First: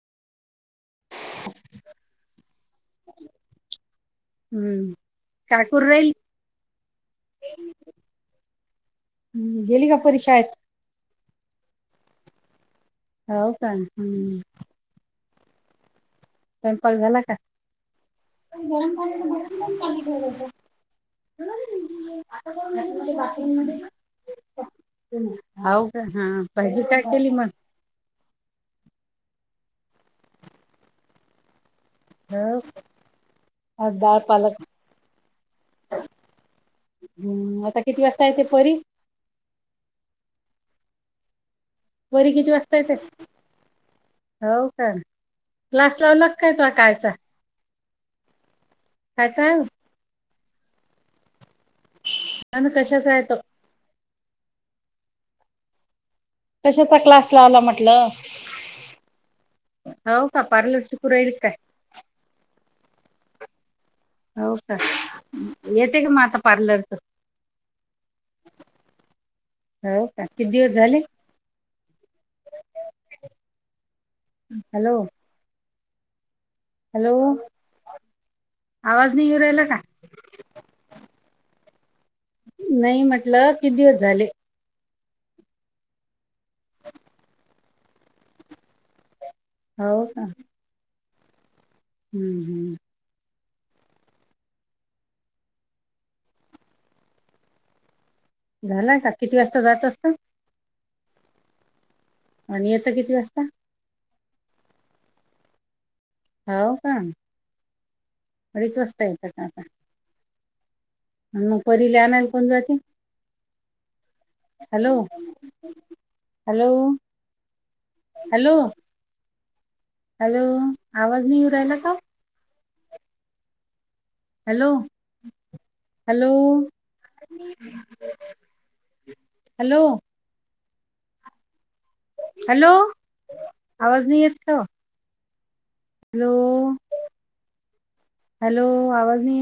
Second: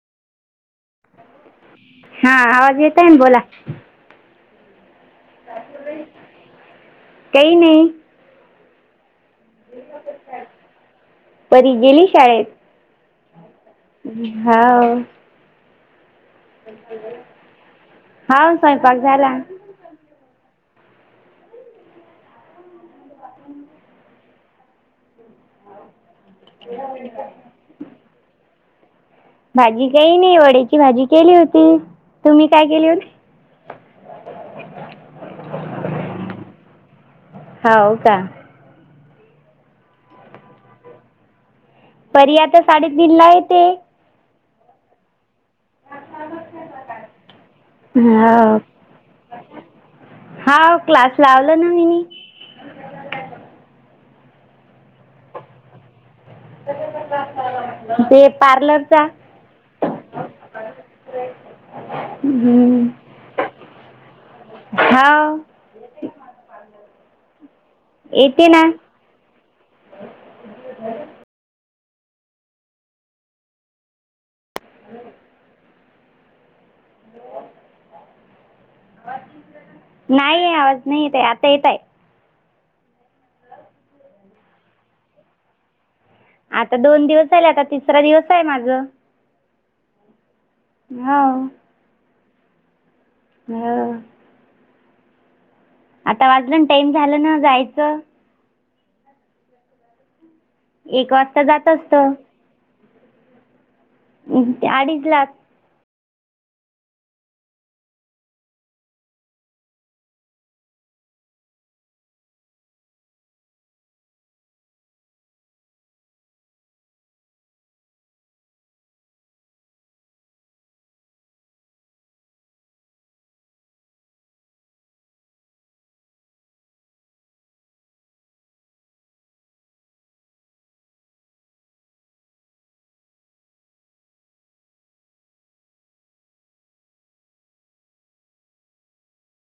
[inaudible] हा आवाज येतय ना बोला. हम्म‌. काय करू राहिली? काही नाही हम्म. गेली का परी शाळेत? परी गेली शाळेत, हो का हम्म हांव. स्वयंपाक झाला का? हाव स्वयंपाक झाला बाथरूम मध्ये, हाऊ का हा, भाजी काय केली मग. भाजी काही नाही, वड्याची भाजी केली होती. तुम्ही काय केली होती आज डाळ पालक. हम्म.. आता हो किती का वाजता येते परी. परी किती आता वाजता येते साडेतीनला येते. हो का, क्लास लावलात काय तो कालचा. [unintelligible] काय सांग. हांव क्लास लावला ना मी नी. आणि कशाचा आहे तो. कशाचा क्लास लावला म्हटलं. ते पार्लरचा हो का, पार्लर शिकू राहिली कां. हम्म.. हो का, येते का मग आता पार्लरच. येते ना. हो का, किती दिवस झाले. Hello, hello. आवाज नाही येऊ राहिला का नाही आवाज नाही येत, आहे आता येताय. नाही म्हटलं, किती दिवस झाले. आता दोन दिवस झाले, आता तिसरा दिवस आहे माझं. हो कां. होव हम्म हम्म. हा. आता वाजलं ना, टाइम झालं ना जायचं. झाला का, किती वाजता जातं असतं? एक वाजता जात असतं. आणि येतं किती वाजता? अडीच लाख हाव का? अडीच वाजता येत का आता? मग परीला आणायले कोण जाते, हॅलो.. हॅलो हॅलो. हॅलो, आवाज नाही येऊ राहिला का.. हॅलो हॅलो. हॅलो. हॅलो आवाज नाही येत कवा. हॅलो. हॅलो आवाज नाही येत.